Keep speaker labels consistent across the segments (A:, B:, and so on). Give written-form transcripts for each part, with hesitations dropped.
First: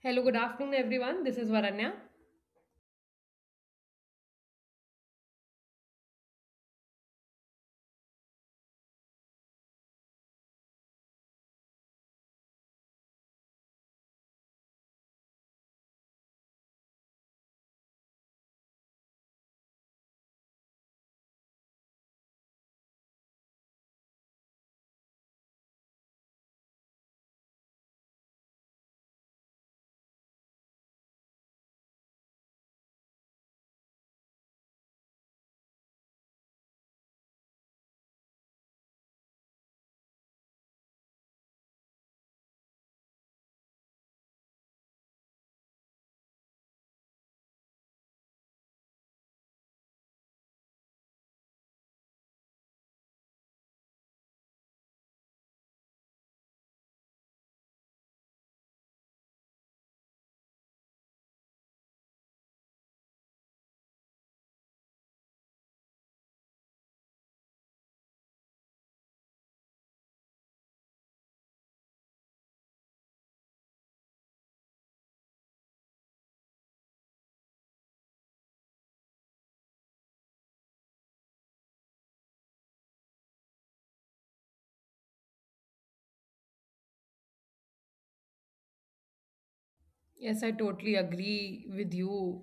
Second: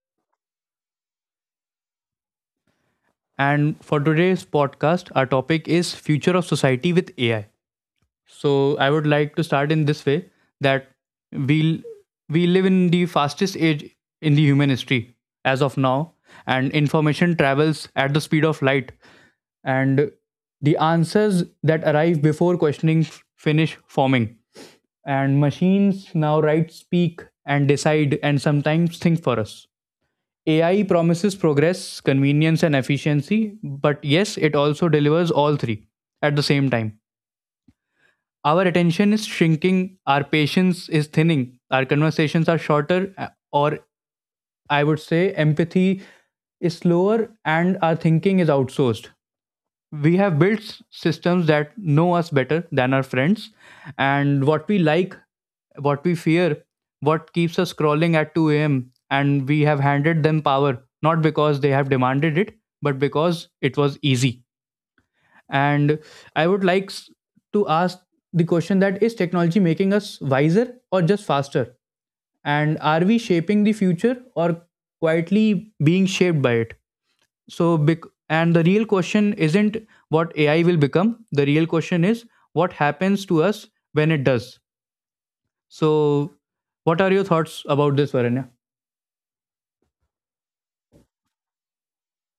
A: Hello, good afternoon, everyone. This is Varanya.
B: and for today's podcast, our topic is future of society with AI. So, I would like to start in this way that we we live in the fastest age in the human history as of now, and information travels at the speed of light, and the answers that arrive before questioning finish forming, and machines now write, speak, and decide, and sometimes think for us. AI promises progress, convenience, and efficiency, but yes, it also delivers all three at the same time. Our attention is shrinking, our patience is thinning, our conversations are shorter, or I would say empathy is slower, and our thinking is outsourced. We have built systems that know us better than our friends, and what we like, what we fear, what keeps us scrolling at 2 a.m., and we have handed them power not because they have demanded it, but because it was easy. And I would like to ask the question: that is technology making us wiser or just faster, and are we shaping the future or quietly being shaped by it? So big, and the real question isn't what AI will become. The real question is what happens to us when it does. So what are your thoughts about this, Varanya?
A: Yes, I totally agree with you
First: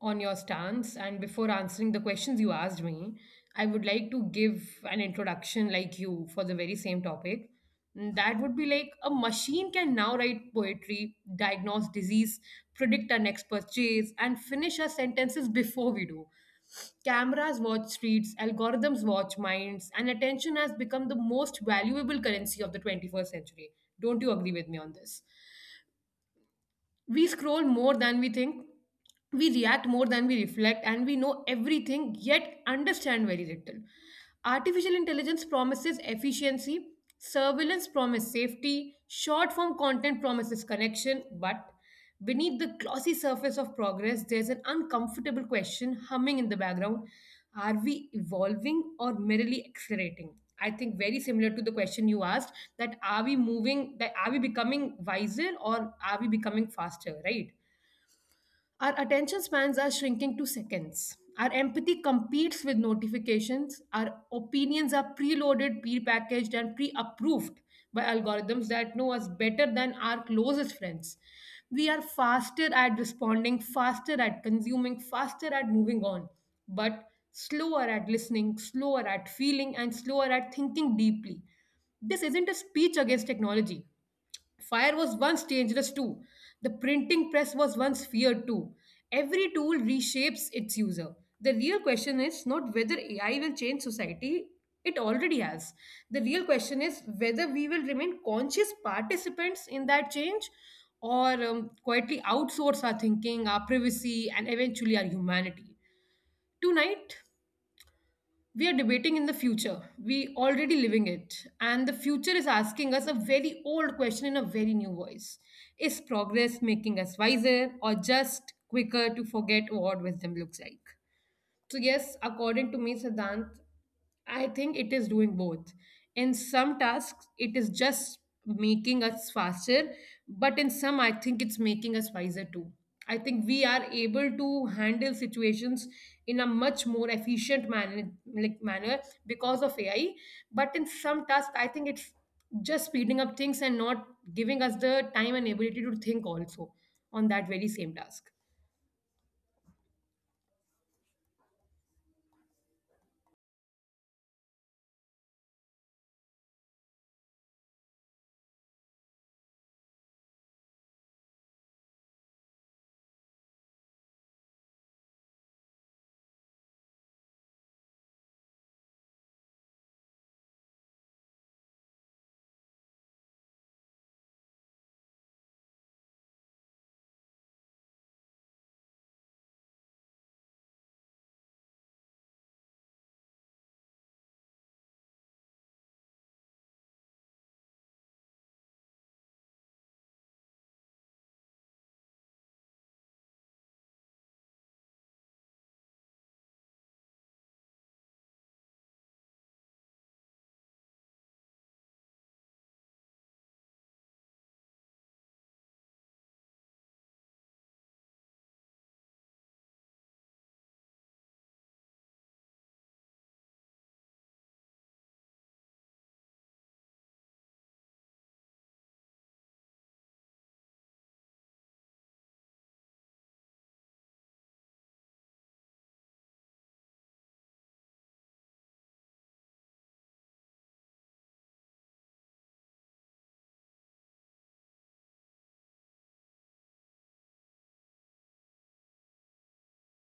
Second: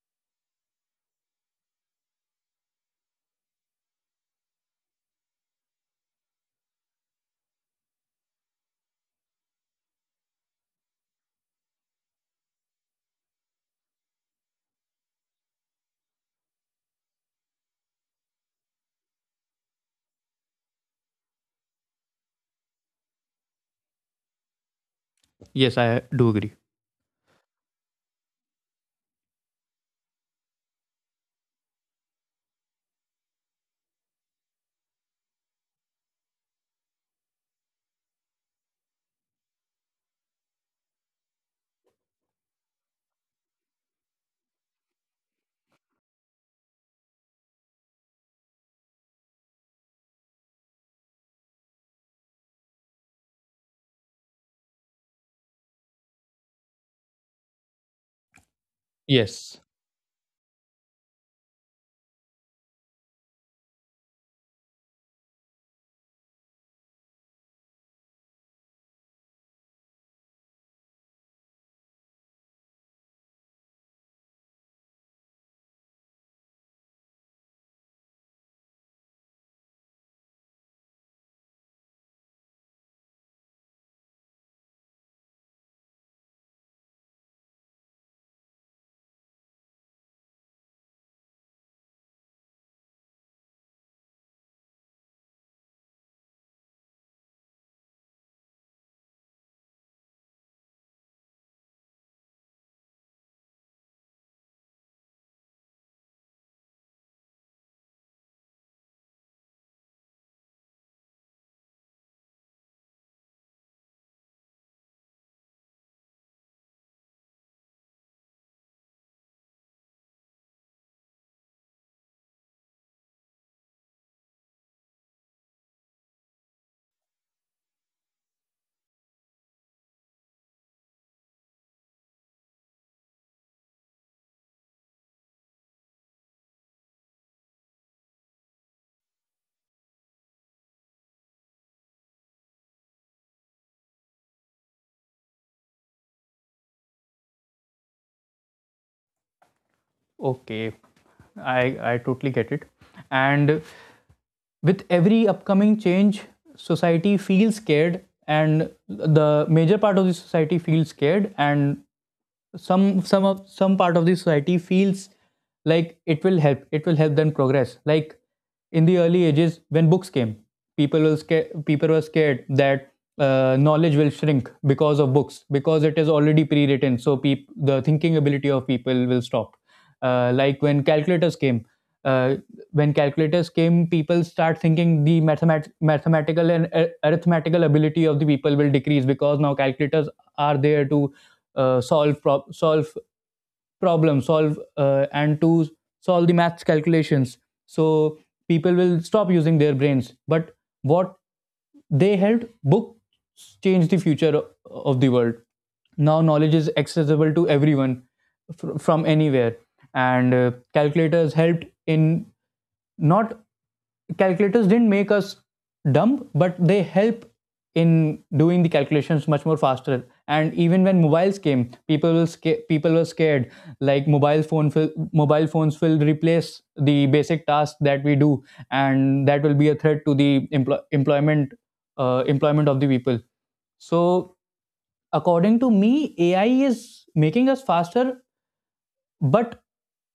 A: on your stance. And before answering the questions you asked me, I would like to give an introduction like you for the very same topic. That would be like a machine can now write poetry, diagnose disease, predict our next purchase, and finish our sentences before we do. Cameras watch streets, algorithms watch minds, and attention has become the most valuable currency of the 21st century. Don't you agree with me on this?
B: Yes, I do agree.
A: We scroll more than we think. We react more than we reflect, and we know everything yet understand very little. Artificial intelligence promises efficiency, surveillance promises safety, short form content promises connection, but beneath the glossy surface of progress there's an uncomfortable question humming in the background. Are we evolving or merely accelerating? I think very similar to the question you asked, that are we becoming wiser or are we becoming faster, right? Our attention
B: Yes.
A: spans are shrinking to seconds. Our empathy competes with notifications. Our opinions are preloaded, prepackaged, and pre approved by algorithms that know us better than our closest friends. We are faster at responding, faster at consuming, faster at moving on, but slower at listening, slower at feeling, and slower at thinking deeply. This isn't a speech against technology. Fire was once dangerous too. The printing press was once feared too. Every tool reshapes its user. The real question is not whether AI will change society, it already has. The real question is whether we will remain conscious participants in that change or quietly outsource our thinking, our privacy, and eventually our humanity. Tonight, we are debating in the future. We already living it. And the future is asking us a very old question in a very new voice. Is progress making us wiser or just quicker to forget what wisdom looks like? So, yes, according to me, Siddhant, I think it is doing both. In some tasks, it is just making us faster, but in some, I think it's making us wiser too. I think we are able to handle situations in a much more efficient manner, like manner, because of AI. But in some tasks, I think it's just speeding up things and not giving us the time and ability to think also on that very same task.
B: Okay, i I totally get it. And with every upcoming change, society feels scared, and the major part of the society feels scared, and some some of some part of the society feels like it will help them progress. Like in the early ages when books came, people were scared that knowledge will shrink because of books, because it is already pre-written, so the thinking ability of people will stop. Like when calculators came, uh, people start thinking the mathematical and arithmetical ability of the people will decrease, because now calculators are there to solve problem, solve and to solve the math calculations. So people will stop using their brains, but what they held, books changed the future of the world. Now knowledge is accessible to everyone, from anywhere. And calculators helped in not, calculators didn't make us dumb, but they help in doing the calculations much more faster. And even when mobiles came, people were scared. Like mobile phones will replace the basic tasks that we do, and that will be a threat to the employment of the people. So according to me, AI is making us faster, but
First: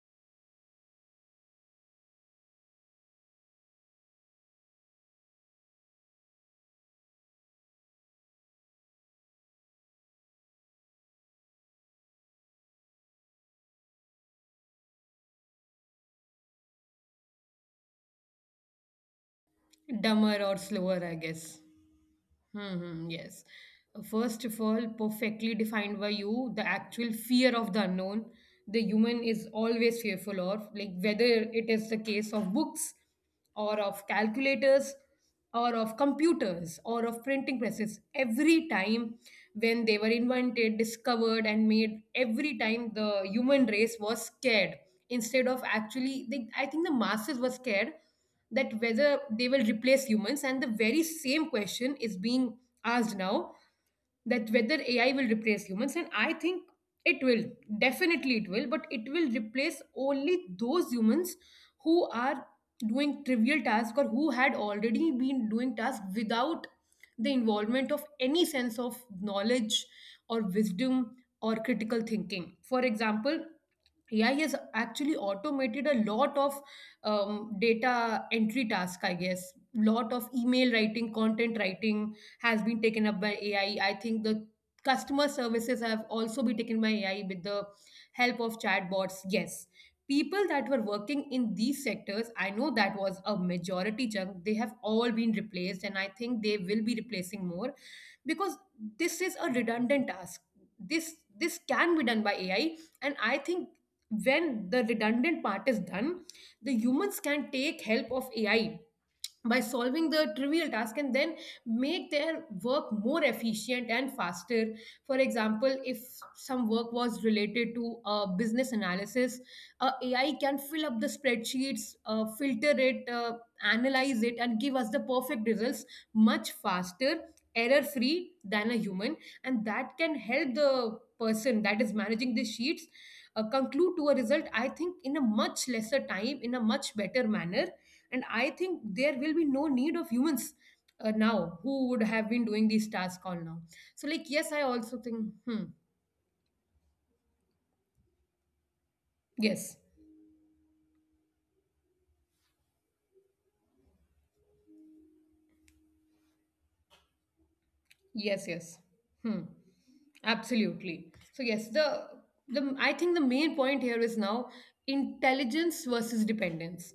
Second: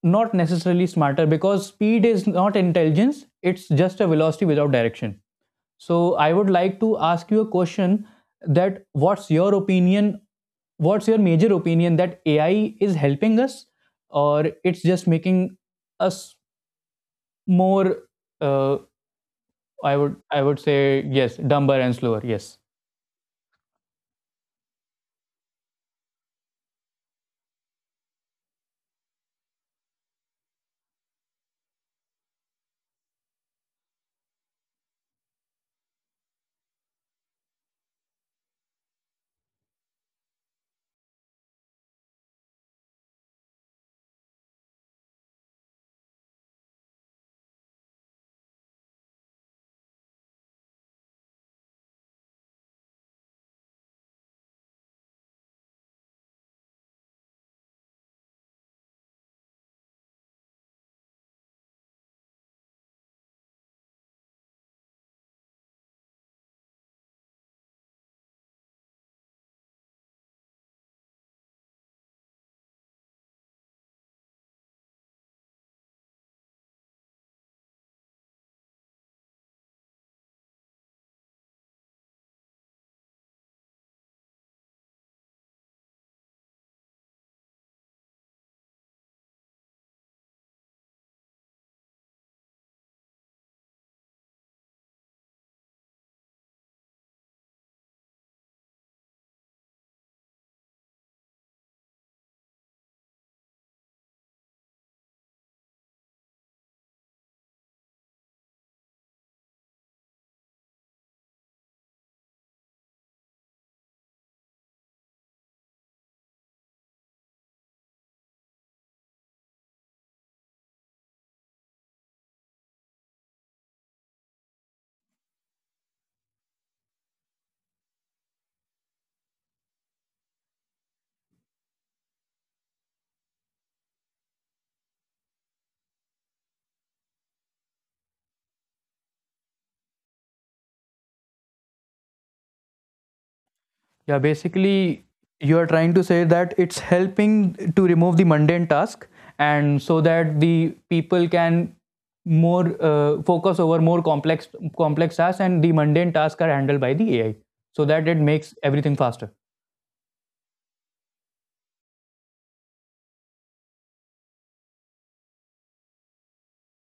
B: not necessarily smarter, because speed is not intelligence, it's just a velocity without direction. So I would like to ask you a question: that what's your opinion, what's your major opinion, that AI is helping us or it's just making us more, uh, i would
A: Dumber
B: i
A: or
B: would say
A: slower, I
B: Yes,
A: guess.
B: dumber and slower. Yes.
A: Yes. First of all, perfectly defined by you, the actual fear of the unknown, the human is always fearful of, like whether it is the case of books or of calculators or of computers or of printing presses. Every time when they were invented, discovered, and made, every time the human race was scared instead of I think the masses were scared that whether they will replace humans, and the very same question is being asked now, that whether AI will replace humans, and I think it will. Definitely it will, but it will replace only those humans who are doing trivial tasks, or who had already been doing tasks without the involvement of any sense of knowledge or wisdom or critical thinking. For example, AI has actually automated a lot of data entry task, I guess. Lot of email writing, content writing has been taken up by AI. I think the customer services have also been taken by AI with the help of chatbots. Yes, people that were working in these sectors, I know that was a majority chunk. They have all been replaced, and I think they will be replacing more because this is a redundant task. This can be done by AI, and I think when the redundant part is done, the humans can take help of AI by solving the trivial task and then make their work more efficient and faster. For example, if some work was related to business analysis, AI can fill up the spreadsheets, filter it, analyze it, and give us the perfect results, much faster, error free, than a human. And that can help the person that is managing the sheets, conclude to a result, I think, in a much lesser time, in a much better manner. And I think there will be no need of humans, now, who would have been doing these tasks all now. So,
B: Yeah,
A: like, yes, I also
B: basically,
A: think.
B: you
A: Hmm.
B: are trying to say that it's helping to remove the mundane task,
A: Yes,
B: and so that the people can more focus over more complex complex tasks, and the mundane tasks are handled by the AI, so that it
A: yes.
B: makes
A: Yes.
B: everything faster.
A: Hmm. Absolutely. So yes, the I think the main point here is now intelligence versus dependence.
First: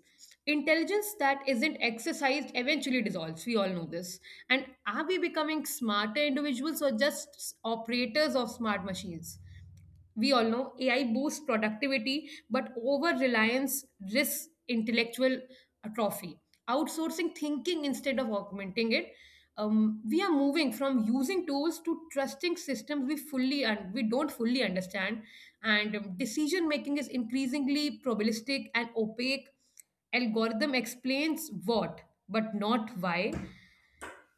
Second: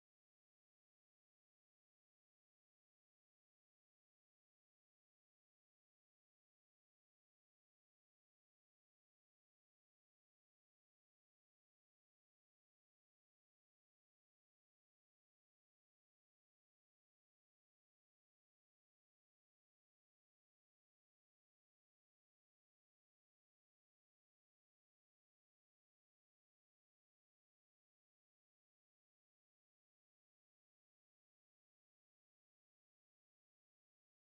A: Intelligence that isn't exercised eventually dissolves, we all know this. And are we becoming smarter individuals or just operators of smart machines? We all know AI boosts productivity, but over reliance risks intellectual atrophy. Outsourcing thinking instead of augmenting it. We are moving from using tools to trusting systems we fully and we don't fully understand, and decision making is increasingly probabilistic and opaque. Algorithm explains what, but not why.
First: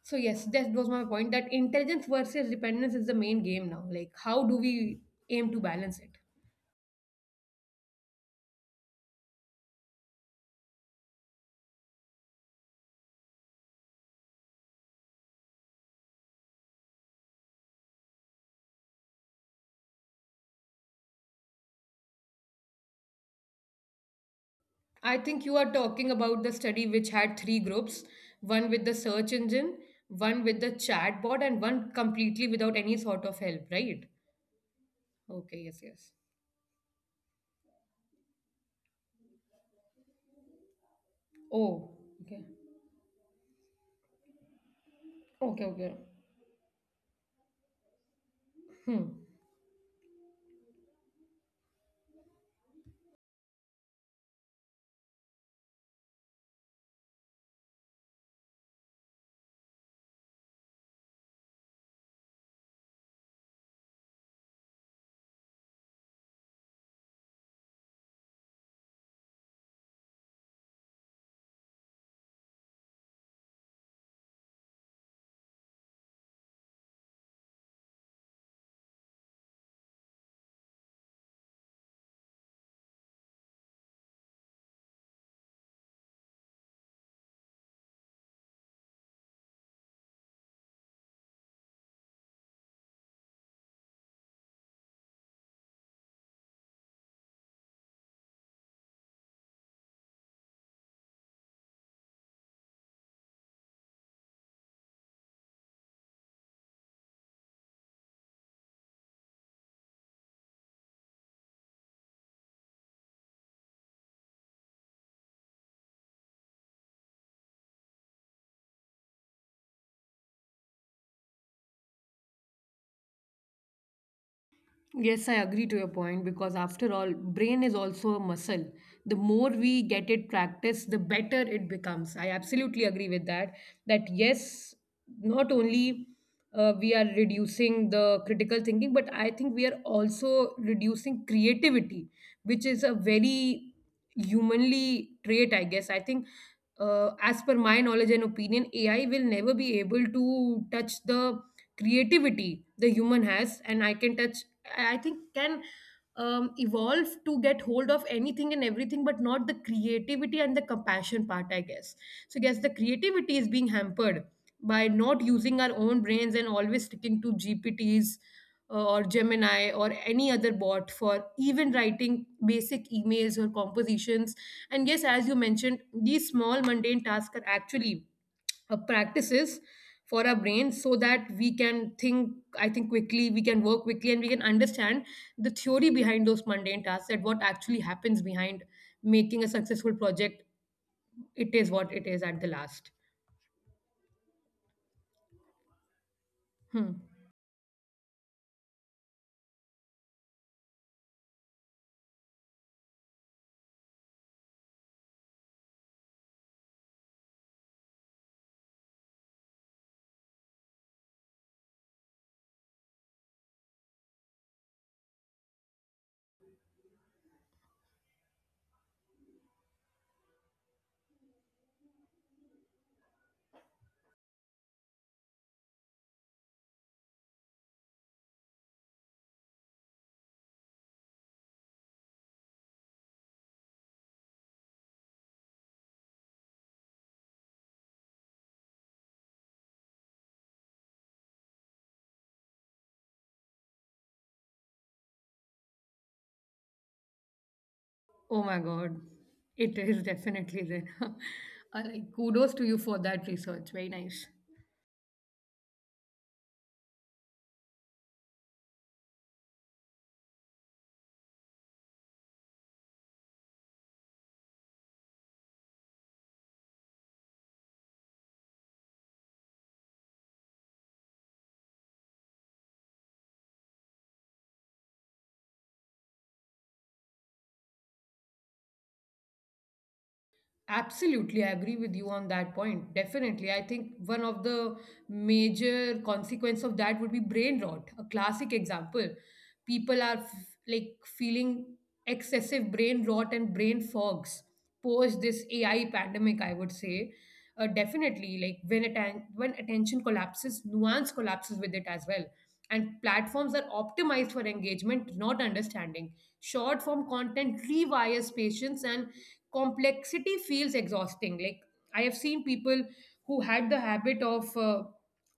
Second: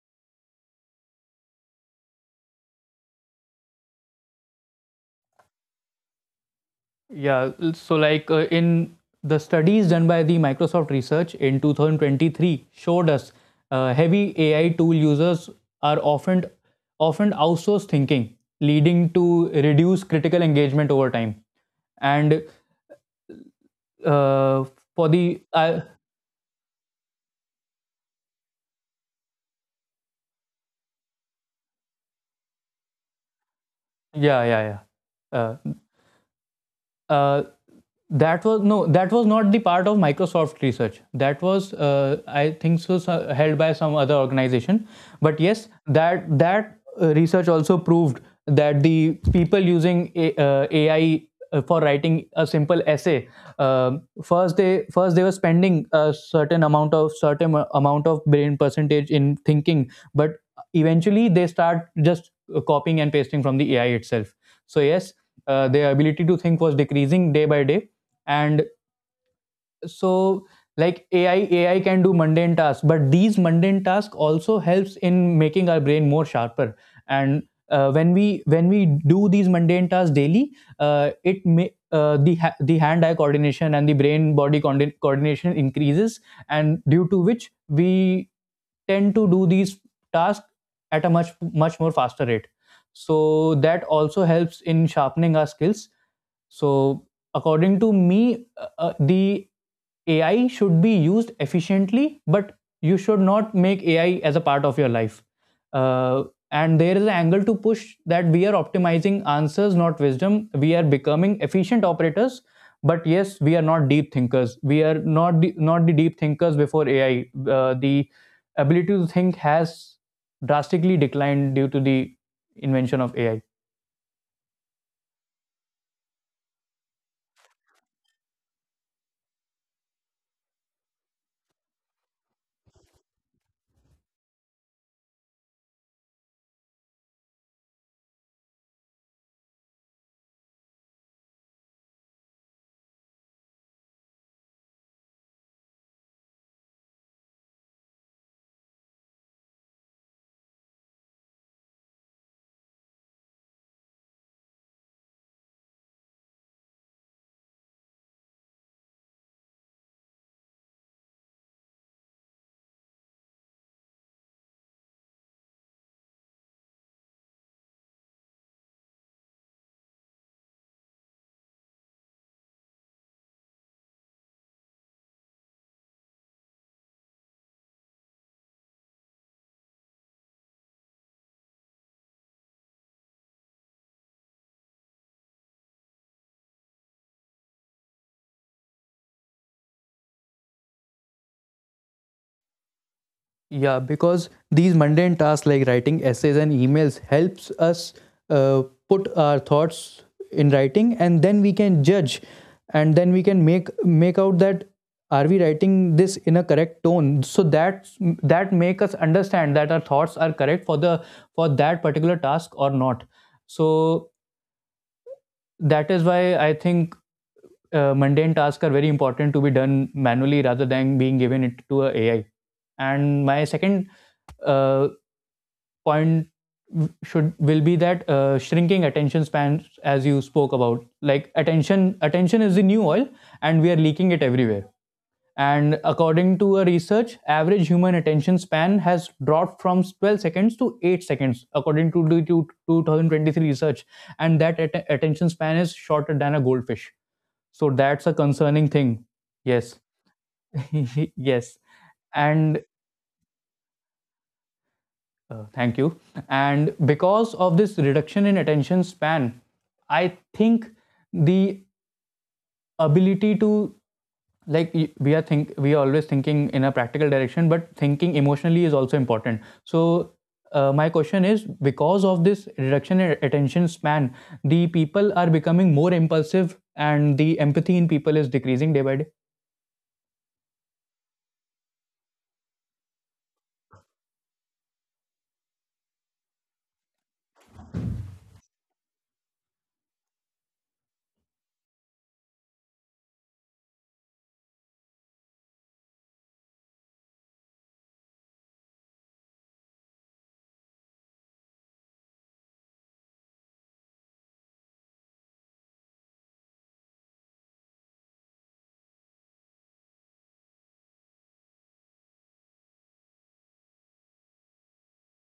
A: So yes, that was my point. That intelligence versus dependence is the main game now. Like, how do we aim to balance it?
B: Yeah, so like in the studies done by the Microsoft research in 2023, showed us heavy AI tool users are often outsource thinking, leading to reduced critical engagement over time. And uh, for
A: I
B: the
A: think you are talking about the study which had three groups, one with the search engine, one with the chatbot, and one completely without any sort of help, right?
B: yeah, yeah. Yeah,
A: Okay, yes, yes.
B: uh, that was no, that was not the part of Microsoft research, that was
A: Oh, okay.
B: I think so, held by some other organization. But
A: Okay,
B: yes,
A: okay.
B: that research also proved that
A: Hmm.
B: the people using AI for writing a simple essay, first they were spending a certain amount of brain percentage in thinking, but eventually they start just copying and pasting from the AI itself. So yes, their ability to think was decreasing day by day. And so like AI can do mundane tasks, but these mundane tasks also helps in making our brain more sharper. And when we do these mundane tasks daily, it may the ha- the hand eye coordination and the brain body coordination increases, and due to which we tend to do these tasks at a much more faster rate. So that also helps in sharpening our skills. So according to me, the AI should be used efficiently, but you should not make AI as a part of your life. uh, and there is an angle to push that we are optimizing answers, not wisdom. We are becoming efficient operators, but yes, we are not deep thinkers. We are not the deep thinkers. Before AI, the ability to think has drastically declined due to the invention of AI.
A: Yes, I agree to your point, because after all, brain is also a muscle. The more we get it practiced, the better it becomes. I absolutely agree with that. That yes, not only we are reducing the critical thinking, but I think we are also reducing creativity, which is a very humanly trait, I guess. I think, as per my knowledge and opinion, AI will never be able to touch the creativity the human has, and I can touch I think can evolve to get hold of anything and everything, but not the creativity and the compassion part, I guess. So, I guess the creativity is being hampered by not using our own brains and always sticking to GPTs, or Gemini or any other bot, for even writing basic emails or compositions. And yes, as you mentioned, these small mundane tasks are actually practices for our brain, so that we can think. I think quickly we can work quickly, and we can understand the theory behind those mundane tasks and what actually happens behind making a successful project. It is what it is at the last.
B: Yeah, because these mundane tasks like writing essays and
A: Hmm.
B: emails helps us uh, put our thoughts in writing, and then we can judge, and then we can make out that are we writing this in a correct tone. So that that make us understand that our thoughts are correct for the for that particular task or not. So that is why I think mundane tasks are very important to be done manually rather than being given it to a AI. And my second uh, point should will be that shrinking attention spans, as you spoke about. Like attention is the new oil, and we are leaking it everywhere. And according to a research, average human attention span has dropped from 12 seconds to 8 seconds, according to the 2023 research, and that attention span is shorter than a goldfish. So that's a
A: Oh my
B: concerning
A: god.
B: thing.
A: It
B: Yes.
A: is definitely there.
B: Yes.
A: Like, kudos
B: And
A: to you for that research, very nice.
B: Thank you. And because of this reduction in attention span, I think the ability to, like, we are always thinking in a practical direction, but thinking emotionally is also important. So my question is, because of this reduction in attention span, the people are becoming more impulsive and the empathy in people is decreasing day by day.
A: Absolutely, I agree with you on that point. Definitely. I think one of the major consequence of that would be brain rot. A classic example. People are f- like, feeling excessive brain rot and brain fogs post this AI pandemic, I would say. Definitely, like, when attention collapses, nuance collapses with it as well, and platforms are optimized for engagement, not understanding. Short form content rewires patience, and complexity feels exhausting. Like, I have seen people who had the habit of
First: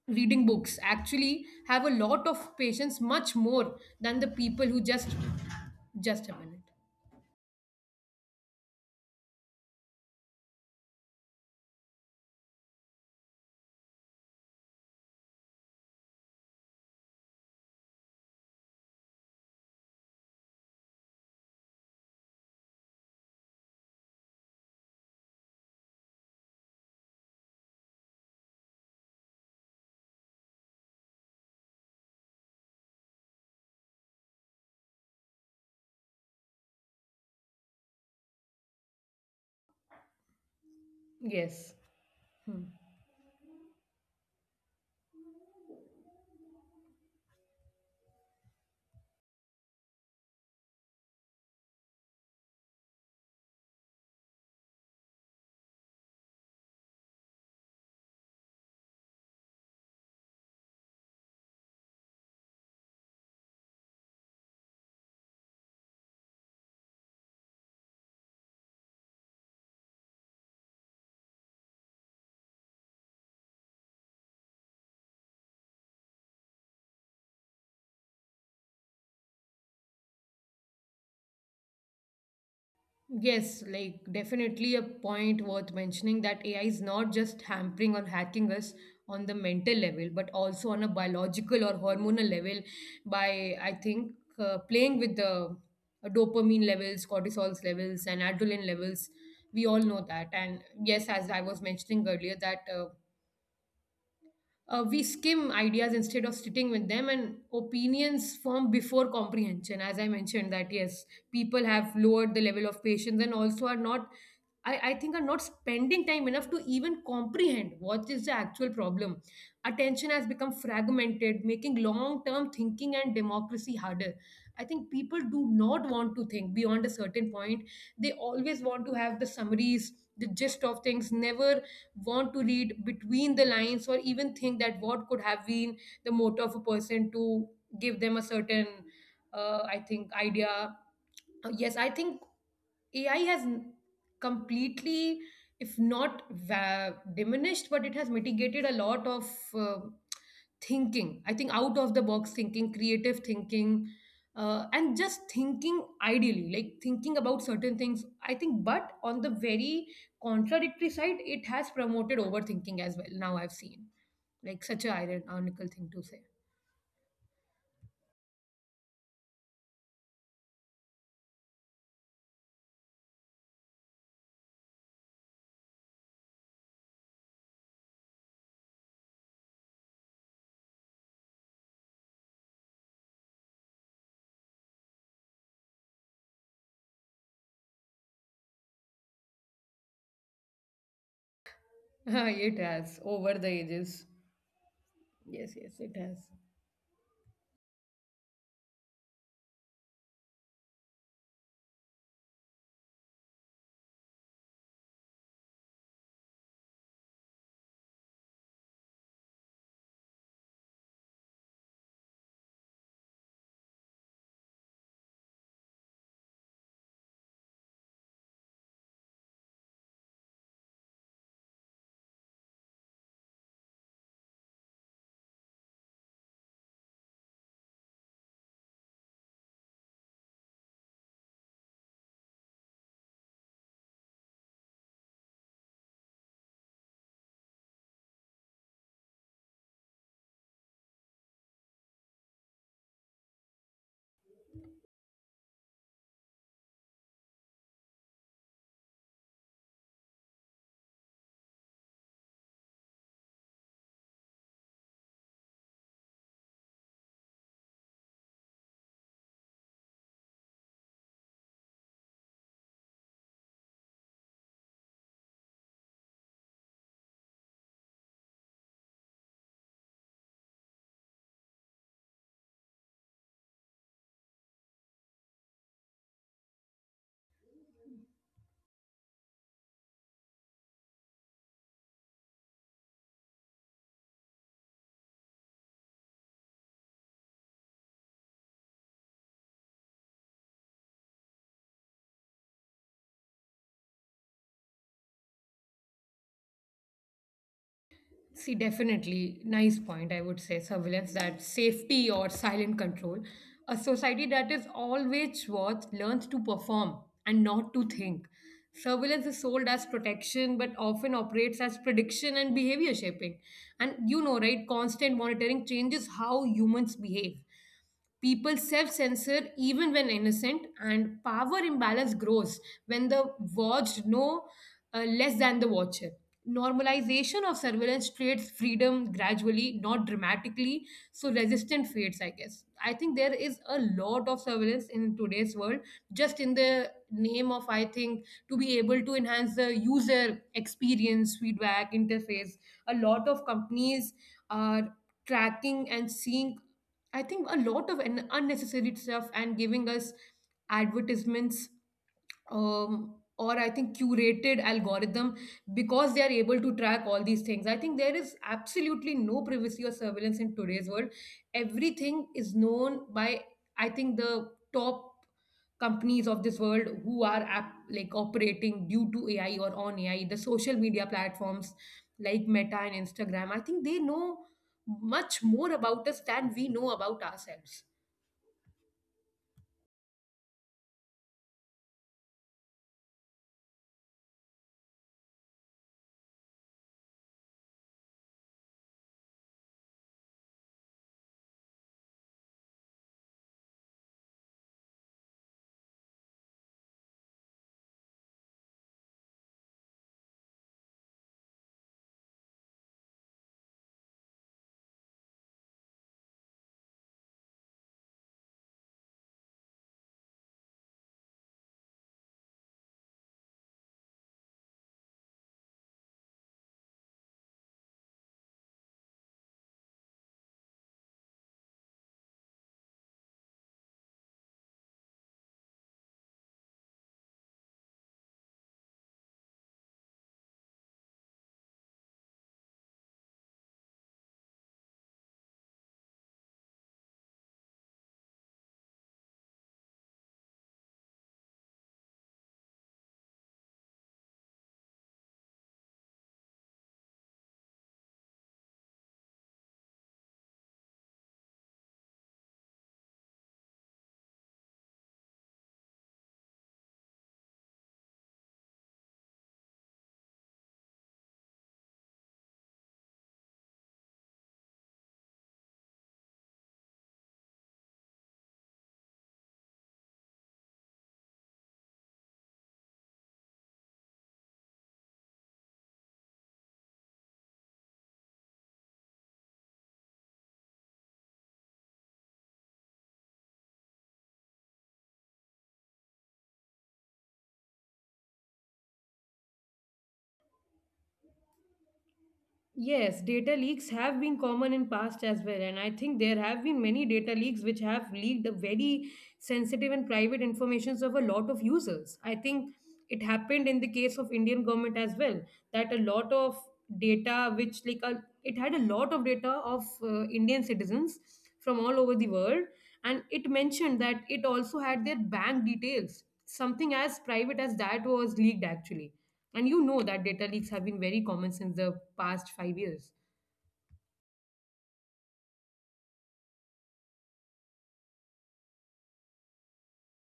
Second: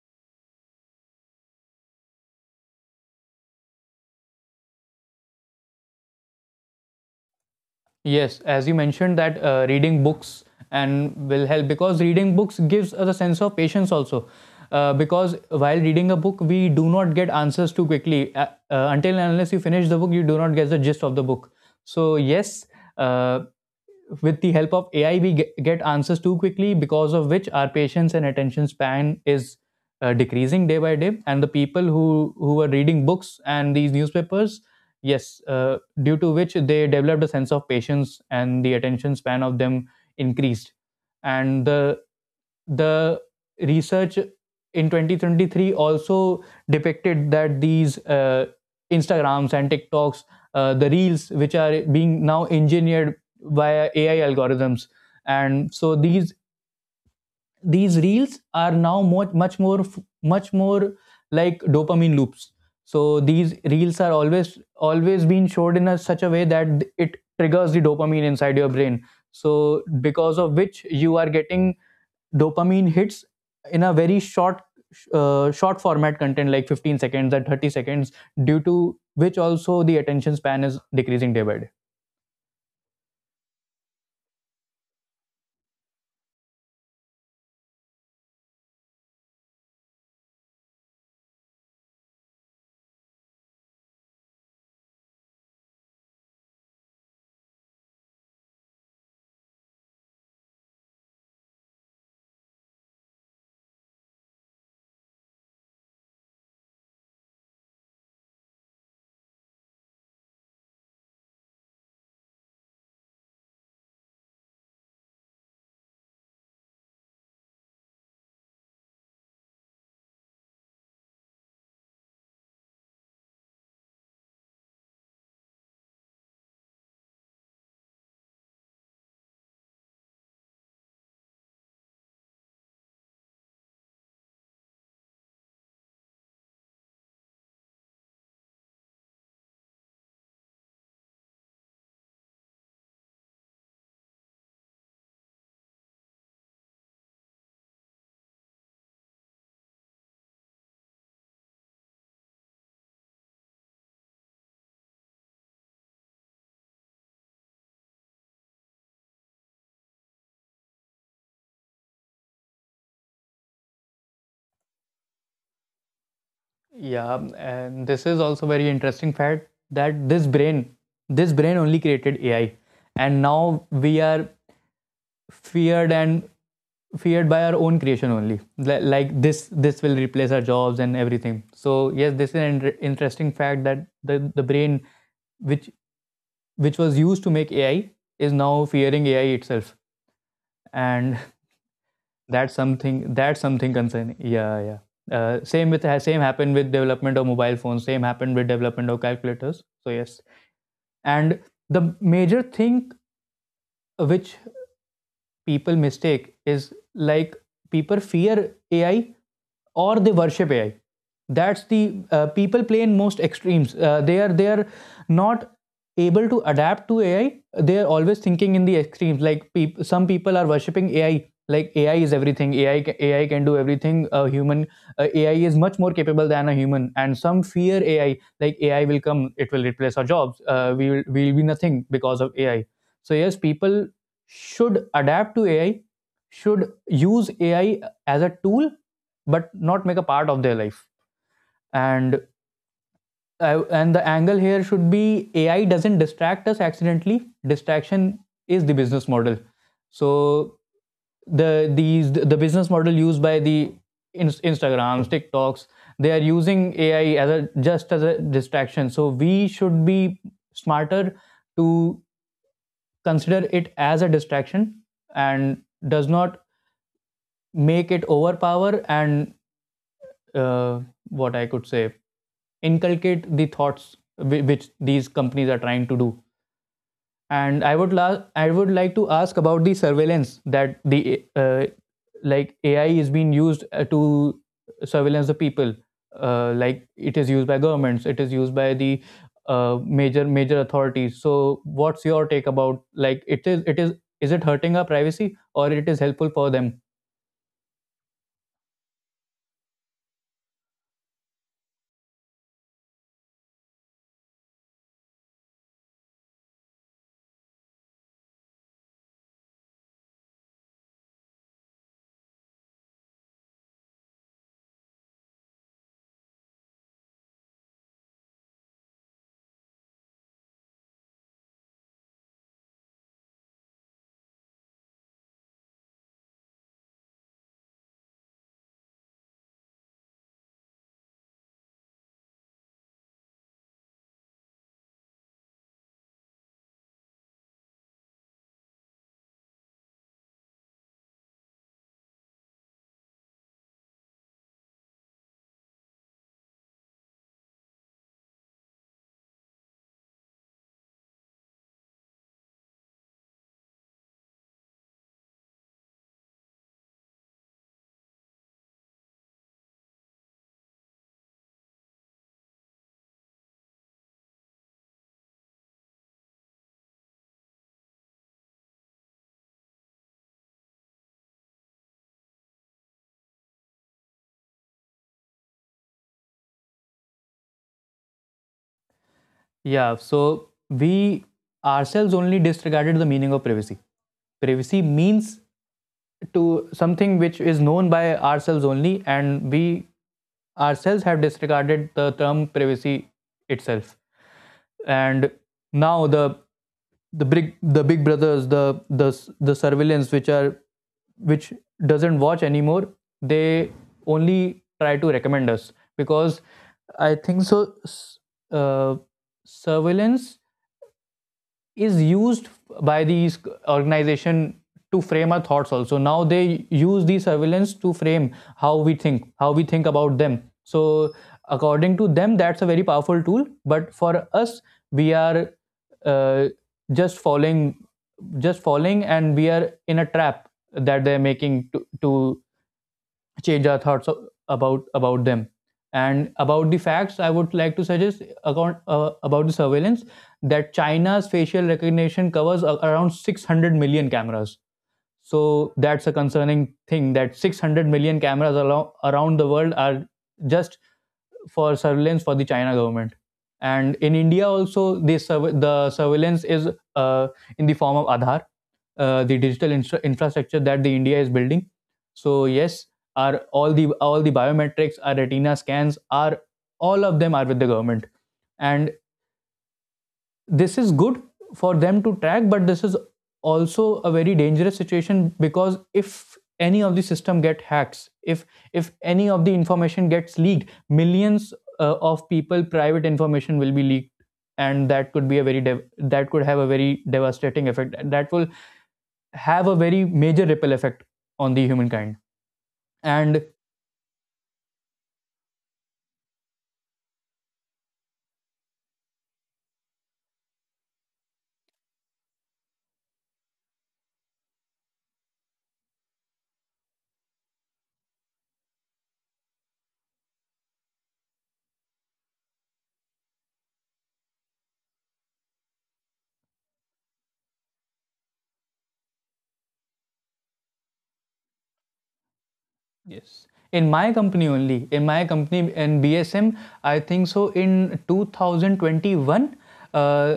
A: reading books actually have a lot of patience, much more than the people who just. Just a minute.
B: Yes, as you mentioned that reading books and will help, because reading books gives us a sense of patience also. Because while reading a book, we do not get answers too quickly. Until and unless you finish the book, you do not get the gist of the book. So yes, uh, with the help of AI, we get answers too quickly, because of which our patience and attention span is decreasing day by day. And the people who were reading books and these newspapers, yes, due to which they developed a sense of patience, and the attention span of them increased. And
A: Yes.
B: the research in 2023 also depicted that these Instagrams and TikToks, the reels which are being now engineered via AI algorithms, and so these reels are now much more like dopamine loops. So these reels are always being showed in a such a way that it triggers the dopamine inside your brain. So because of which you are getting dopamine hits in a very short format content, like 15 seconds or 30 seconds, due to which also the attention span is decreasing day by day.
A: Yes, like definitely a point worth mentioning that AI is not just hampering or hacking us on the mental level, but also on a biological or hormonal level by, I think, playing with the dopamine levels, cortisol's levels, and adrenaline levels. We all know that. And yes, as I was mentioning earlier, that we skim ideas instead of sitting with them, and opinions form before comprehension. As I mentioned, that yes, people have lowered the level of patience, and also are not, I think are not, spending time enough to even comprehend what is the actual problem. Attention has become fragmented, making long term thinking and democracy harder. I think people do not want to think beyond a certain point. They always want to have the summaries, the gist of things, never want to read between the lines or even think that what could have been the motive of a person to give them a certain I think idea. Yes, I think ai has n- completely, if not diminished, but it has mitigated a lot of uh, thinking. I think out of the box thinking, creative thinking, and just thinking ideally, like thinking about certain things, I think. But on the very contradictory side, it has promoted overthinking as well, now I've seen. Like, such a ironical thing to say.
B: Yeah, and this is also very interesting fact that this brain, this brain only created AI, and now we are feared and feared by our own creation only. Like this will replace our jobs and everything. So yes, this is an interesting fact that the brain which was used to make AI is now fearing AI itself, and that's
A: It has over the
B: something
A: ages.
B: concerning. Yeah, yeah.
A: Yes, yes,
B: Same with,
A: it has.
B: same happened with development of mobile phones. Same happened with development of calculators. So yes, and the major thing which people mistake is like people fear AI or they worship AI. That's the people play in most extremes. They are not able to adapt to AI. They are always thinking in the extremes. Like peop some people are worshiping AI. Like AI is everything. AI can do everything. A human AI is much more capable than a human. And some fear AI. Like AI will come. It will replace our jobs. We will be nothing because of AI. So yes, people should adapt to AI, should use AI as a tool, but not make a part of their life. And and the angle here should be AI doesn't distract us accidentally. Distraction is the business model. So the business model used by the Instagrams, TikToks, they are using AI as a, just as a distraction. So we should be smarter to consider it as a distraction and does not make it overpower and uh, what I could say, inculcate the thoughts which these companies are trying to do. And I would like to ask about the surveillance that the like AI is being used to surveillance the people. Like it is used by governments, it is used by the major authorities. So what's your take about like it is it hurting our privacy or it is helpful for them?
A: See, definitely, nice point, I would say. Surveillance that safety or silent control. A society that is always watched learns to perform and not to think. Surveillance is sold as protection but often operates as prediction and behavior shaping. And you know, right, constant monitoring changes how humans behave. People self censor even when innocent, and power imbalance grows when the watched know less than the watcher. Normalization of surveillance creates freedom gradually, not dramatically, so resistance fades, I guess. I think there is a lot of surveillance in today's world, just in the name of, I think, to be able to enhance the user experience, feedback, interface. A lot of companies are tracking and seeing, I think, a lot of unnecessary stuff and giving us advertisements, or, I think, curated algorithm because they are able to track all these things. I think there is absolutely no privacy or surveillance in today's world. Everything is known by, I think, the top companies of this world who are like, operating due to AI or on AI, the social media platforms like Meta and Instagram. I think they know much more about us than we know about ourselves.
B: Yeah, so we ourselves only disregarded the meaning of privacy. Privacy means to something which is known by ourselves only, and we ourselves have disregarded the term privacy itself. And now the big brothers, the surveillance which are which doesn't watch anymore, they only try to recommend us because I think so. Uh, Surveillance is used by these organization to frame our thoughts. Also now they use the surveillance to frame how we think, about them. So according to them, that's a very powerful tool, but for us, we are uh, just following just following and we are in a trap that they're making to change our thoughts about them and about the facts. I would like to suggest account, about the surveillance, that China's facial recognition covers around 600 million cameras. So that's a concerning thing, that 600 million cameras around the world are just for surveillance for the China government. And in India also, the surveillance is uh, in the form of Aadhaar, the digital infrastructure that the India is building. So yes, are all the biometrics, our retina scans, are all of them are with the government, and this is good for them to track, but this is also a very dangerous situation. Because if any of the system get hacks, if any of the information gets leaked, millions of people private information will be leaked, and that could be a very that could have a very devastating effect, that will have a very major ripple effect on the humankind.
A: Yes,
B: And
A: data leaks have been common in past as well, and I think there have been many data leaks which have leaked the very sensitive and private informations of a lot of users. I think it happened in the case of indian government as well, that a lot of data it had a lot of data of indian citizens from all over the world, and it mentioned that it also had their bank details, something as private as that was leaked, actually. And you know that data leaks have been very common since the past 5 years.
B: yes, in my company only, in my company in BSM, I think so in 2021, uh,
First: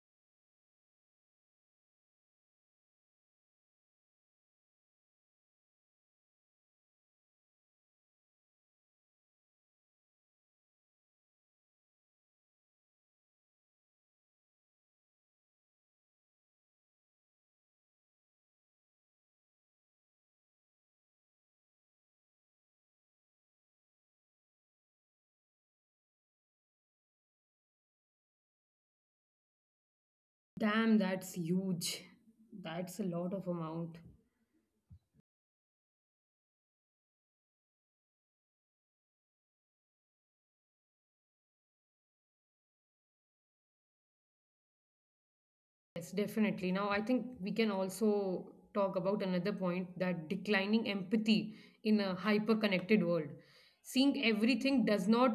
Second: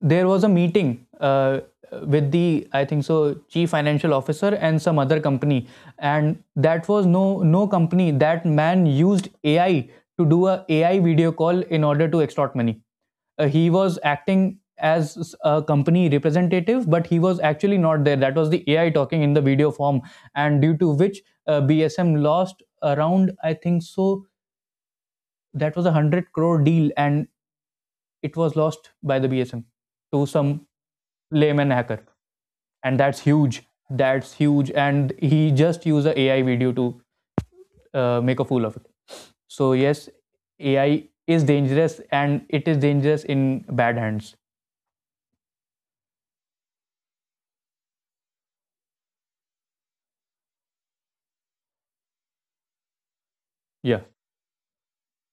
B: there was a meeting with the, I think so, chief financial officer and some other company. And that was no, no company, that man used AI to do a AI video call in order to extort money. He was acting as a company representative, but he was actually not there. That was the AI talking in the video form, and due to which BSM lost around, I think so, that was a 100 crore deal, and it was lost by the BSM to some
A: Damn, that's
B: layman hacker,
A: huge. That's
B: and
A: a
B: that's
A: lot of
B: huge.
A: amount.
B: That's huge, and he just used an a AI video to make a fool of it. So yes, AI is dangerous, and it is dangerous in bad hands.
A: Yes, definitely. Now, I think we can also talk about another point, that declining empathy in a hyper connected world.
B: Yeah.
A: Seeing everything does not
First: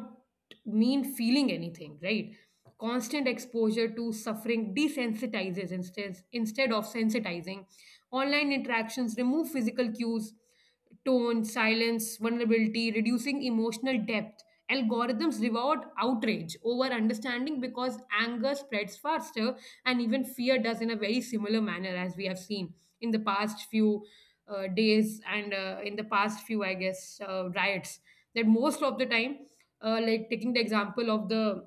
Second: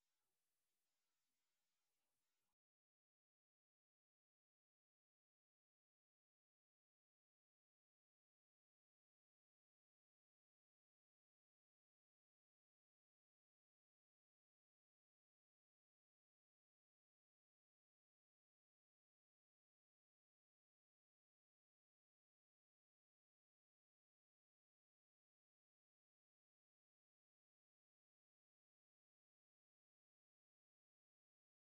A: mean feeling anything, right? Constant exposure to suffering desensitizes instead of sensitizing. Online interactions remove physical cues, tone, silence, vulnerability, reducing emotional depth. Algorithms reward outrage over understanding because anger spreads faster, and even fear does in a very similar manner, as we have seen in the past few days, and in the past few, I guess, riots, that most of the time, like taking the example of the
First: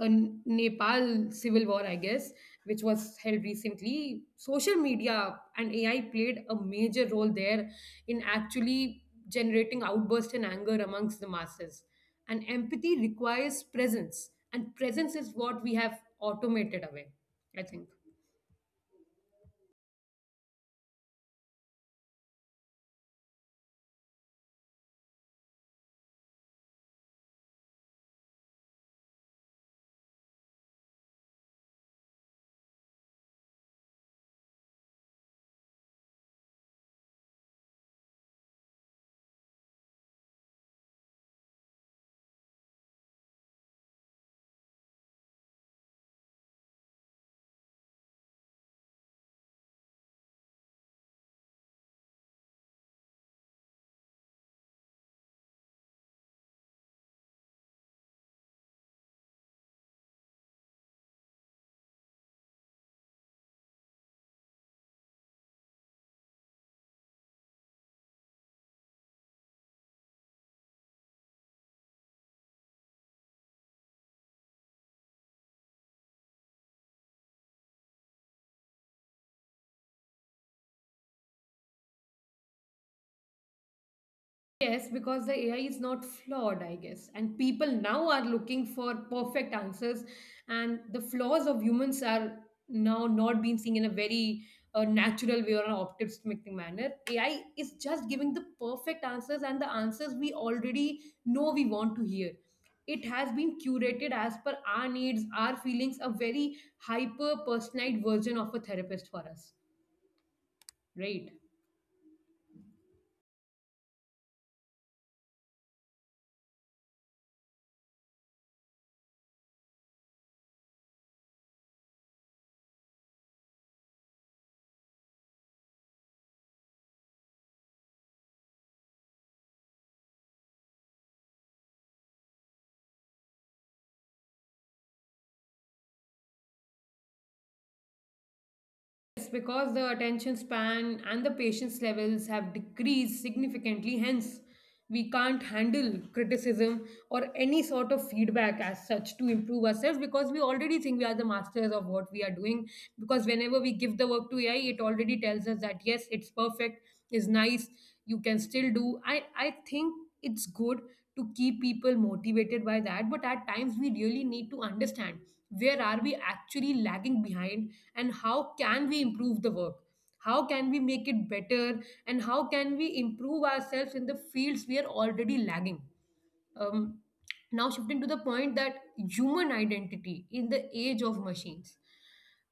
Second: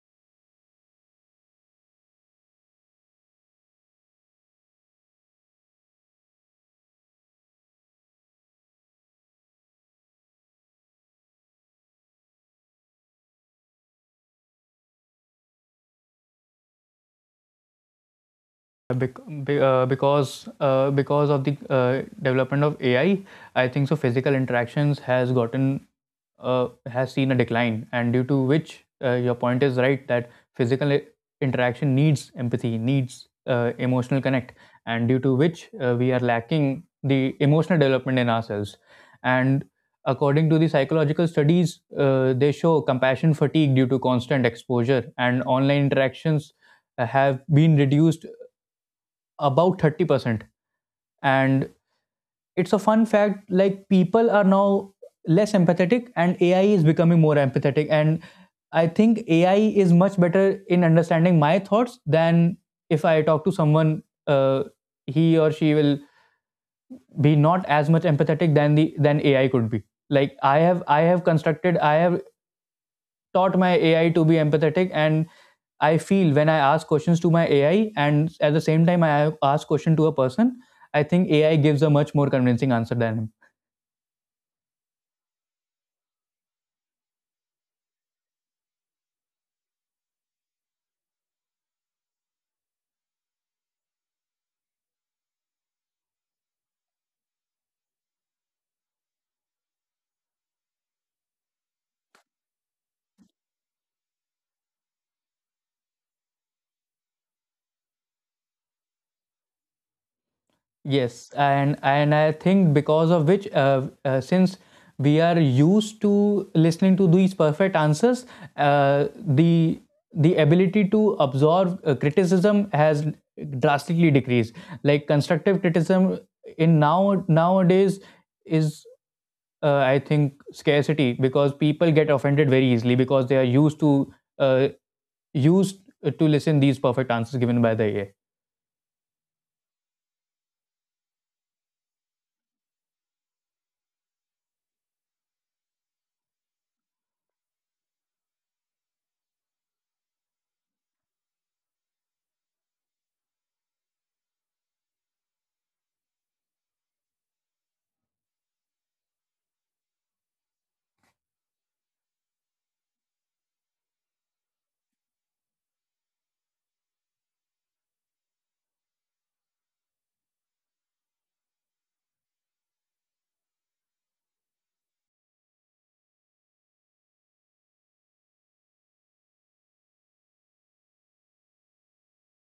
A: uh, Nepal civil war, I guess, which was held recently. Social media and AI played a major role there in actually generating outburst and anger amongst the masses. And empathy requires presence, and presence is what we have automated away, I think.
B: Because of the development of AI, I think so physical interactions has gotten uh, has seen a decline, and due to which your point is right, that physical interaction needs empathy, needs emotional connect, and due to which we are lacking the emotional development in ourselves. And according to the psychological studies, they show compassion fatigue due to constant exposure, and online interactions have been reduced about 30%. And it's a fun fact, like people are now less empathetic and AI is becoming more empathetic. And I think AI is much better in understanding my thoughts than if I talk to someone. uh, he or she will be not as much empathetic than the than AI could be. Like I have taught my AI to be empathetic, and I feel when I ask questions to my AI, and at the same time I ask question to a person, I think AI gives a much more convincing answer than him.
A: Yes, because the AI is not flawed, I guess. And people now are looking for perfect answers, and the flaws of humans are now not being seen in a very natural way or an optimistic manner. AI is just giving the perfect answers and the answers we already know we want to hear. It has been curated as per our needs, our feelings, a very hyper personalized version of a therapist for us, right?
B: Yes, and I think because of which, since we are used to listening to these perfect answers, uh, the the ability to absorb criticism has drastically decreased. Like constructive criticism in now nowadays is I think scarcity, because people get offended very easily because they are used to uh, used to listen these perfect answers given by the AI.
A: It's because the attention span and the patience levels have decreased significantly, hence we can't handle criticism or any sort of feedback as such to improve ourselves because we already think we are the masters of what we are doing. Because whenever we give the work to AI, it already tells us that yes, it's perfect, it's nice, you can still do, I think, it's good to keep people motivated by that, but at times we really need to understand where are we actually lagging behind, and how can we improve the work, how can we make it better, and how can we improve ourselves in the fields we are already lagging. um, Now, shifting to the point that human identity in the age of machines,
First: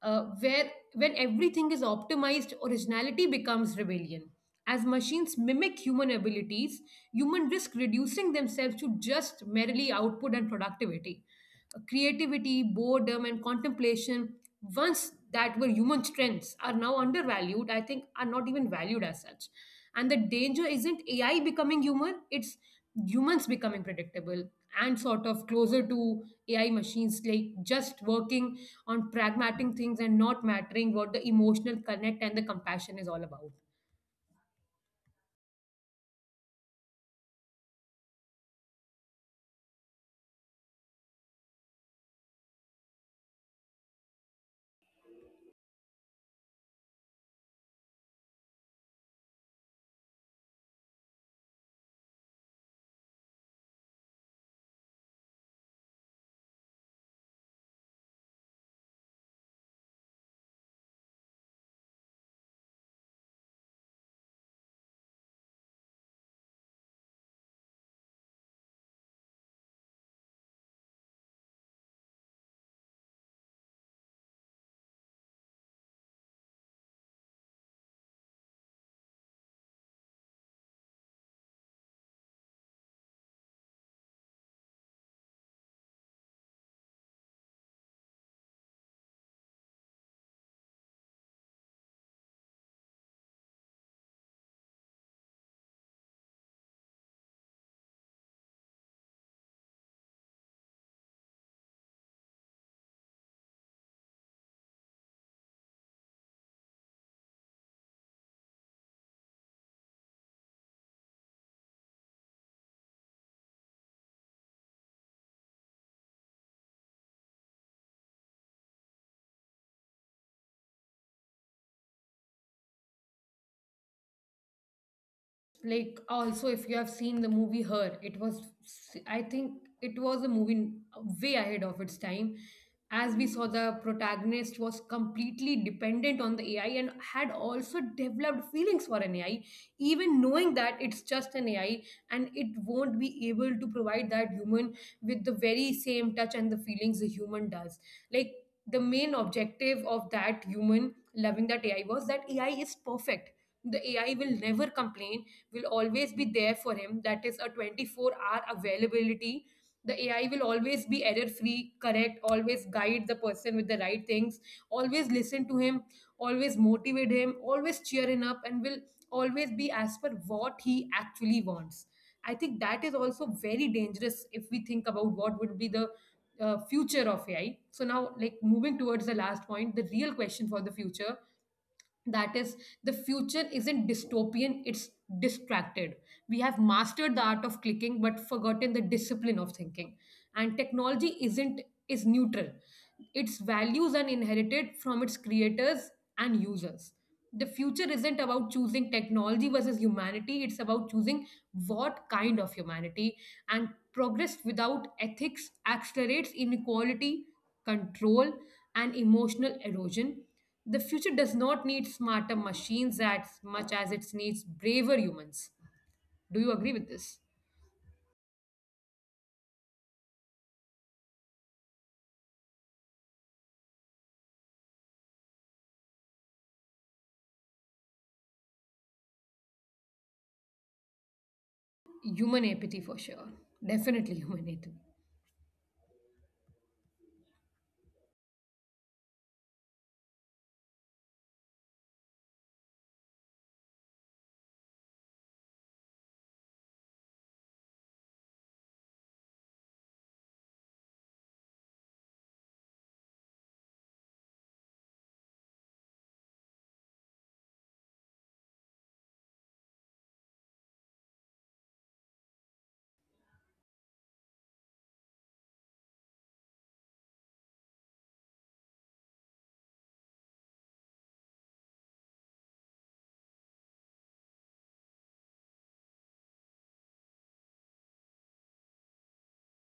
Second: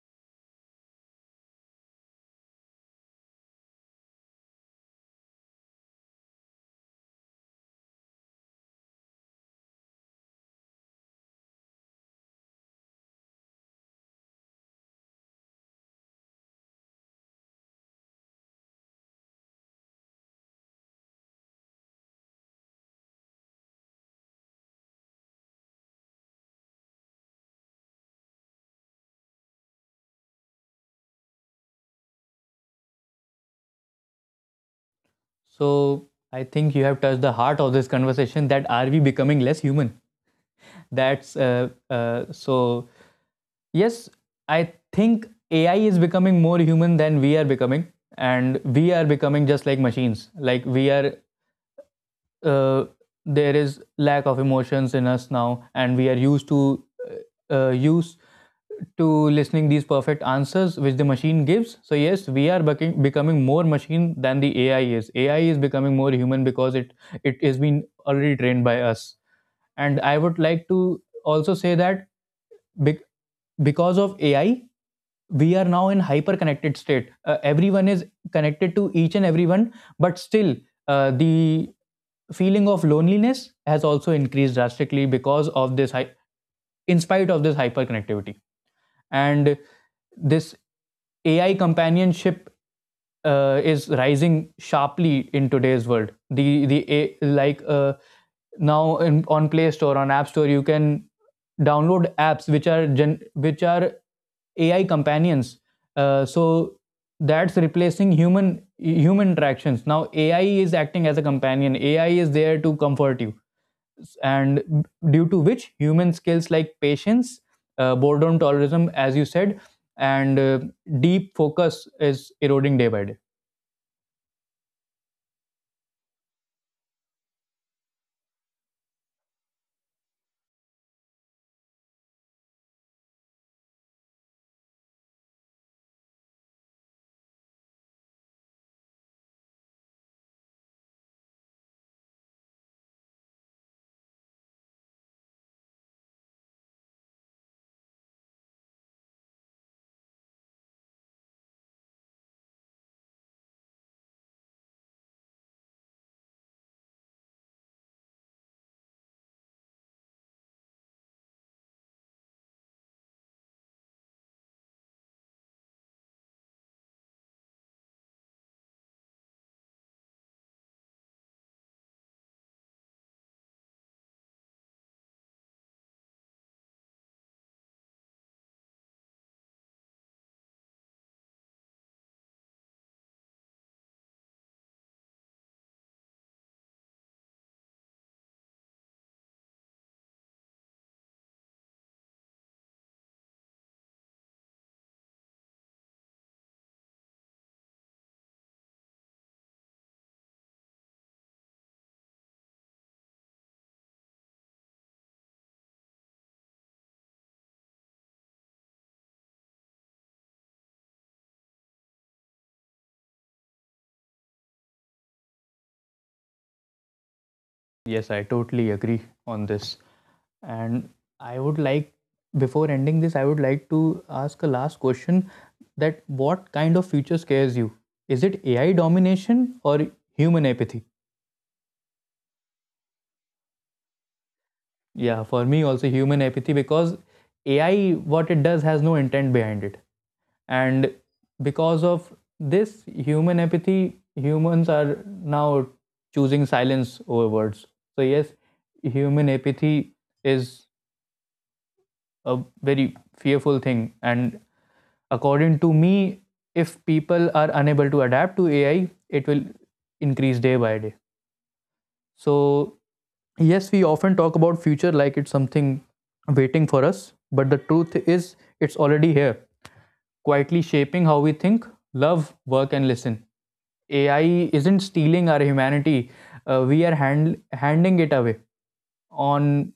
A: where when everything is optimized, originality becomes rebellion. As machines mimic human abilities, humans risk reducing themselves to just merely output and productivity. Creativity, boredom, and contemplation, once that were human strengths, are now undervalued, I think, are not even valued as such. And the danger isn't AI becoming human, it's humans becoming predictable and sort of closer to AI machines, like just working on pragmatic things and not mattering what the emotional connect and the compassion is all about.
B: So I think you have touched the heart of this conversation, that are we becoming less human? That's so yes, I think AI is becoming more human than we are becoming, and we are becoming just like machines. Like we are uh, there is lack of emotions in us now, and we are used to used to listening these perfect answers which the machine gives. So yes, we are becoming more machine than the AI is. AI is becoming more human because it has been already trained by us. And I would like to also say that, bec- because of AI, we are now in hyper connected state. Everyone is connected to each and everyone, but still the feeling of loneliness has also increased drastically because of this, in spite of this hyper connectivity. And this AI companionship is rising sharply in today's world. Like now in, on Play Store, on App Store, you can download apps which are gen, which are AI companions. So that's replacing human interactions. Now AI is acting as a companion. AI is there to comfort you, and due to which human skills like patience, boredom tolerism, as you said, and deep focus is eroding day by day.
A: Like, also, if you have seen the movie Her, it was, I think, it was a movie way ahead of its time, as we saw the protagonist was completely dependent on the AI and had also developed feelings for an AI, even knowing that it's just an AI and it won't be able to provide that human with the very same touch and the feelings a human does. Like, the main objective of that human loving that AI was that AI is perfect, the AI will never complain, will always be there for him. That is a 24-hour availability. The AI will always be error-free, correct, always guide the person with the right things, always listen to him, always motivate him, always cheer him up, and will always be as per what he actually wants. I think that is also very dangerous if we think about what would be the future of AI. So now, like moving towards the last point, the real question for the future, that is, the future isn't dystopian, it's distracted. We have mastered the art of clicking but forgotten the discipline of thinking, and technology isn't, is neutral. Its values are inherited from its creators and users. The future isn't about choosing technology versus humanity, it's about choosing what kind of humanity, and progress without ethics accelerates inequality, control, and emotional erosion. The future does not need smarter machines as much as it needs braver humans. Do you agree with this?
B: Yes, I totally agree on this. And I would like, before ending this, I would like to ask a last question, that what kind of future scares you? Is it AI domination or human apathy?
A: Human apathy, for sure. Definitely human apathy.
B: Yeah, for me also human apathy, because AI what it does has no intent behind it. And because of this human apathy, humans are now choosing silence over words. So yes, human apathy is a very fearful thing, and according to me, if people are unable to adapt to AI, it will increase day by day. So yes, we often talk about future like it's something waiting for us, but the truth is it's already here, quietly shaping how we think, love, work, and listen. AI isn't stealing our humanity, uh, we are hand- handing it away on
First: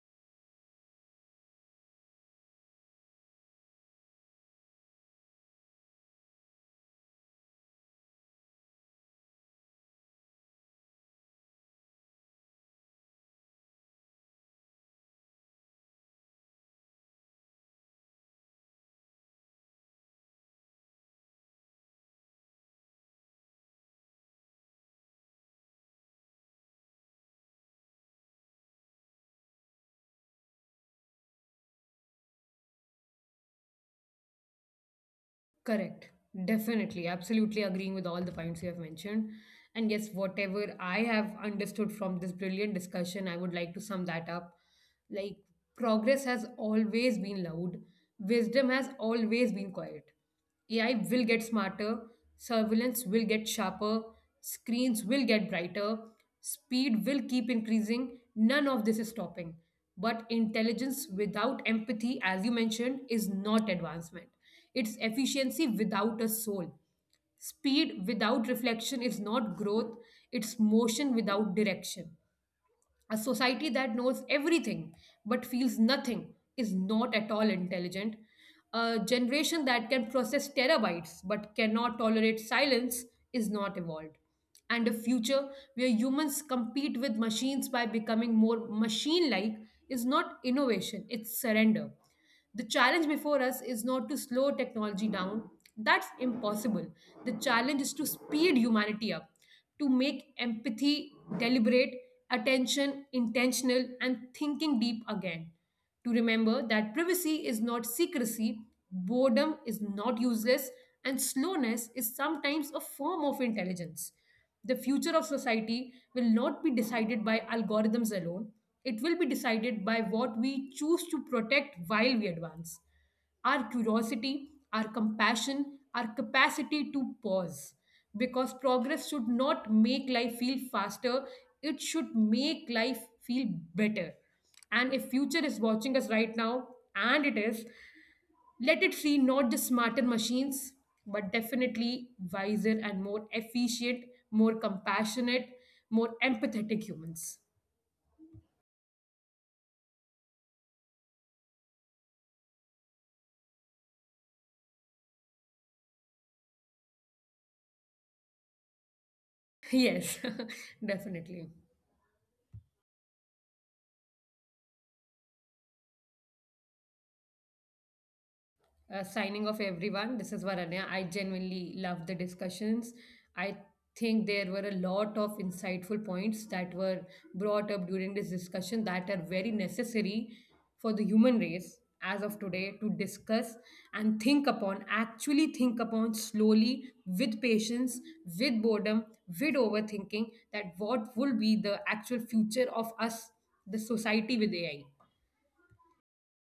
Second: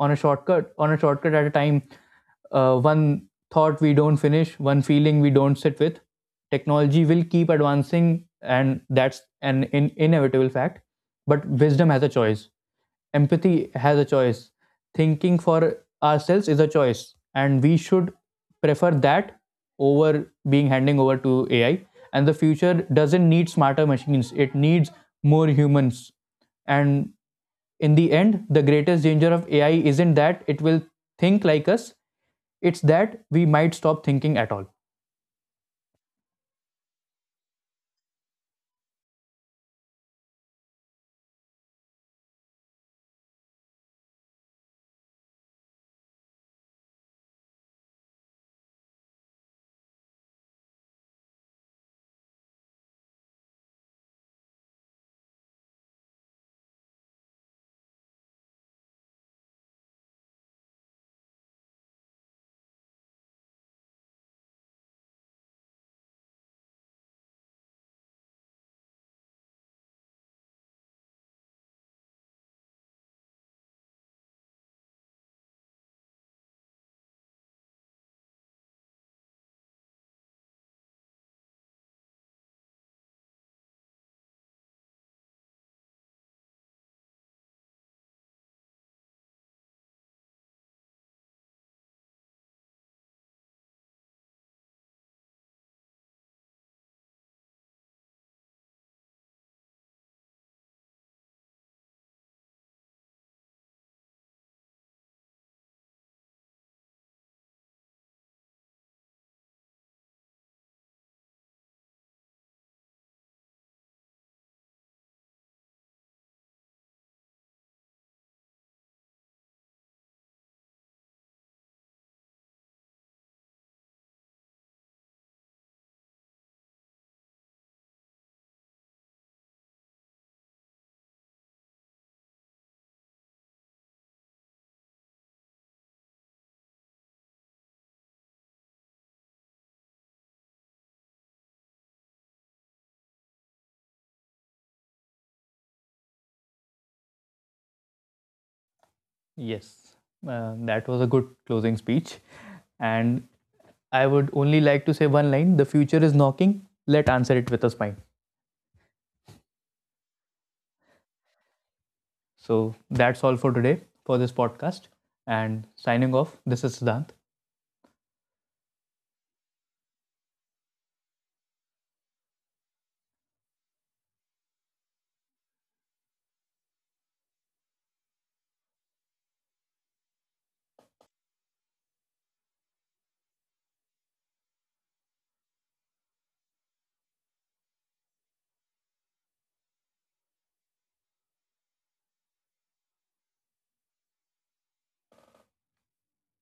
B: on a shortcut at a time. One thought we don't finish, one feeling we don't sit with. Technology will keep advancing, and that's an inevitable fact, but wisdom has a choice, empathy has a choice, thinking for ourselves is a choice, and we should prefer that over being handing over to AI. And the future doesn't need smarter machines, it needs more humans. And in the end, the greatest danger of AI isn't that it will think like us, it's that we might stop thinking at all.
A: Correct. Definitely. Absolutely agreeing with all the points you have mentioned. And yes, whatever I have understood from this brilliant discussion, I would like to sum that up. Like, progress has always been loud, wisdom has always been quiet. AI will get smarter, surveillance will get sharper, screens will get brighter, speed will keep increasing. None of this is stopping. But intelligence without empathy, as you mentioned, is not advancement. It's efficiency without a soul. Speed without reflection is not growth, it's motion without direction. A society that knows everything but feels nothing is not at all intelligent. A generation that can process terabytes but cannot tolerate silence is not evolved. And a future where humans compete with machines by becoming more machine like is not innovation, it's surrender. The challenge before us is not to slow technology down. That's impossible. The challenge is to speed humanity up, to make empathy deliberate, attention intentional, and thinking deep again. To remember that privacy is not secrecy, boredom is not useless, and slowness is sometimes a form of intelligence. The future of society will not be decided by algorithms alone, it will be decided by what we choose to protect while we advance our curiosity, our compassion, our capacity to pause. Because progress should not make life feel faster, it should make life feel better. And if future is watching us right now, and it is, let it see not just smarter machines, but definitely wiser and more efficient, more compassionate, more empathetic humans.
B: Yes, that was a good closing speech. And I would only like to say one line: the future is knocking, let answer it with a smile.
A: Yes, definitely.
B: So that's all for today for this podcast. And signing off, this is Siddhant.
A: Signing off, everyone. This is Varanya. I genuinely love the discussions. I think there were a lot of insightful points that were brought up during this discussion that are very necessary for the human race as of today to discuss and think upon, actually think upon slowly, with patience, with boredom, with overthinking, that what will be the actual future of us, the society with AI.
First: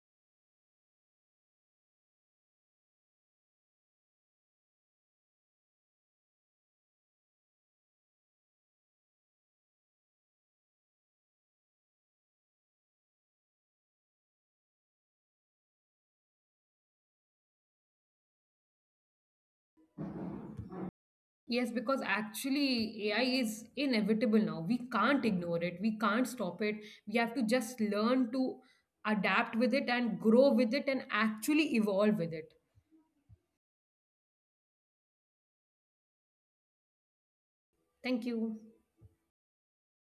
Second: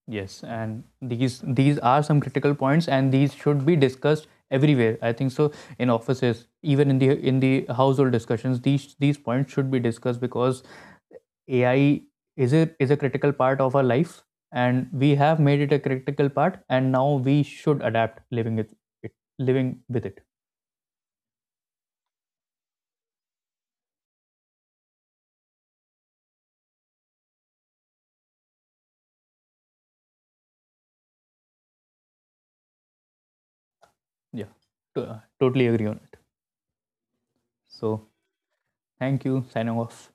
B: Yes, and these are some critical points, and these should be discussed everywhere. I think so in offices, even in the household discussions, these points should be discussed because AI is a critical part of our life, and we have made it a critical part, and now we should adapt living it, it living with it.
A: Yes, because actually AI is inevitable now. We can't ignore it. We can't stop it. We have to just learn to adapt with it and grow with it and actually evolve with it.
B: Yeah, totally agree on it. So
A: Thank you.
B: thank you. Signing off.